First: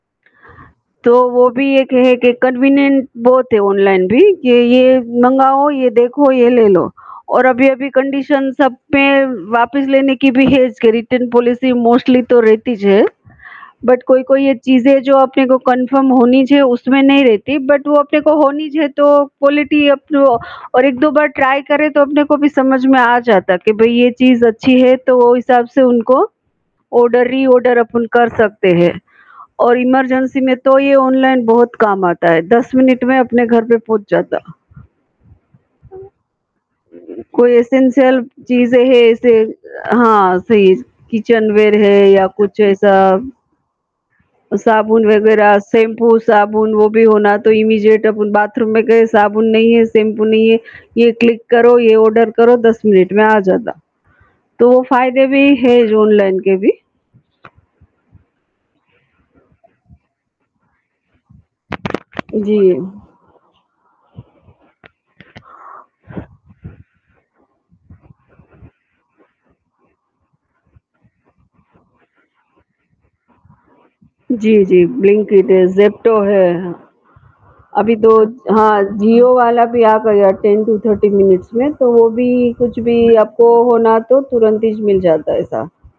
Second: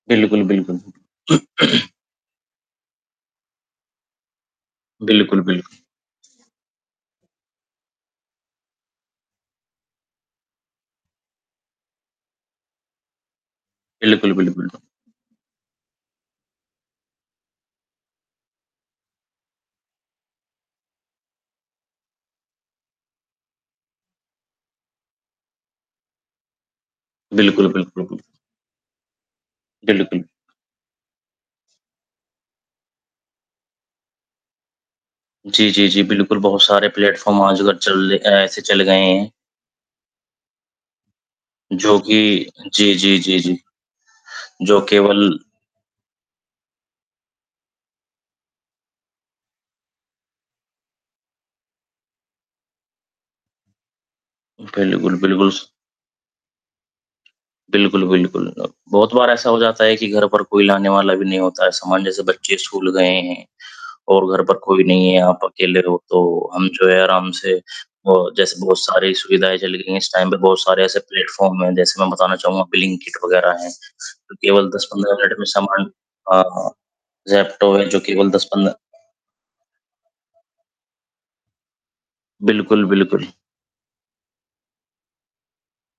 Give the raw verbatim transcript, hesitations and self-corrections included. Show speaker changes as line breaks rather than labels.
बिल्कुल, बिल्कुल।
तो वो भी एक है कि कन्वीनिएंट बहुत है ऑनलाइन भी कि ये
बिल्कुल,
मँगाओ,
बिल्कुल।
ये देखो, ये ले लो। और अभी-अभी कंडीशन्स सब में वापस लेने की भी है इसके रिटर्न पॉलिसी मोस्टली तो रहती ज है। बट
बिल्कुल,
कोई-कोई ये
बिल्कुल।
चीज़ें जो अपने को कन्फर्म होनी चाहिए उसमें नहीं रहती बट वो अपने को होनी चाहिए तो क्वालिटी अब तो और एक दो बार ट्राई करें तो अपने को भी समझ में आ जाता है कि भई ये चीज़ अच्छी है तो हिसाब से उनको ऑर्डर,
बिल्कुल,
री-ऑर्डर
बिल्कुल,
अपन
बिल
कर सकते हैं। और
बिल्कुल।
इमरजेंसी में तो ये ऑनलाइन बहुत काम आता है। दस मिनट में अपने घर पे पहुँच जाता।
जी, जी, जी। बिल्कुल, बहुत सारे प्लेटफ़ॉर्म
कोई
आजकल चल ले
एसेंशियल
अ, ऐसे चल
चीज़ें
गए
हैं
हैं।
इसे हाँ सही, किचनवेयर
जो
है या
कि
कुछ
जी,
ऐसा।
जी, जी, जी। जो
साबुन
केवल
वग़ैरह, शैम्पू, साबुन वो भी हो ना, तो इमीजिएट अपुन बाथरूम में गए साबुन नहीं है, शैम्पू नहीं है, ये क्लिक करो, ये ऑर्डर करो, दस मिनट में आ जाता। तो वो
बिल्कुल,
फ़ायदे भी
बिल्कुल। स
हैं ऑनलाइन के भी।
बिल्कुल, बिल्कुल। अब, बहुत बार ऐसा हो जाता है कि घर पर कोई लाने वाला भी नहीं होता है, सामान जैसे
जी।
बच्चे स्कूल गए हैं और घर पर कोई नहीं है आप अकेले रहो तो हम जो है आराम से अ, जैसे बहुत सारी सुविधाएँ चल गई हैं इस टाइम पे बहुत सारे ऐसे प्लेटफॉर्म हैं जैसे मैं बताना चाहूँगा ब्लिंकिट वग़ैरह हैं। तो
जी,
केवल दस
जी।
पंद्रह मिनट में
ब्लिंकिट,
सामान
ज़ेप्टो
हाँ,
है,
हाँ,
हाँ।
ज़ेप्टो हैं
अभी
जो
दो
केवल दस पंद्रह
हाँ, जियो वाला भी आ गया टेन टू थर्टी मिनट्स में तो वो भी कुछ
बिल्कुल,
भी
बिल्कुल।
आपको होना तो तुरंत ही मिल जाता है ऐसा।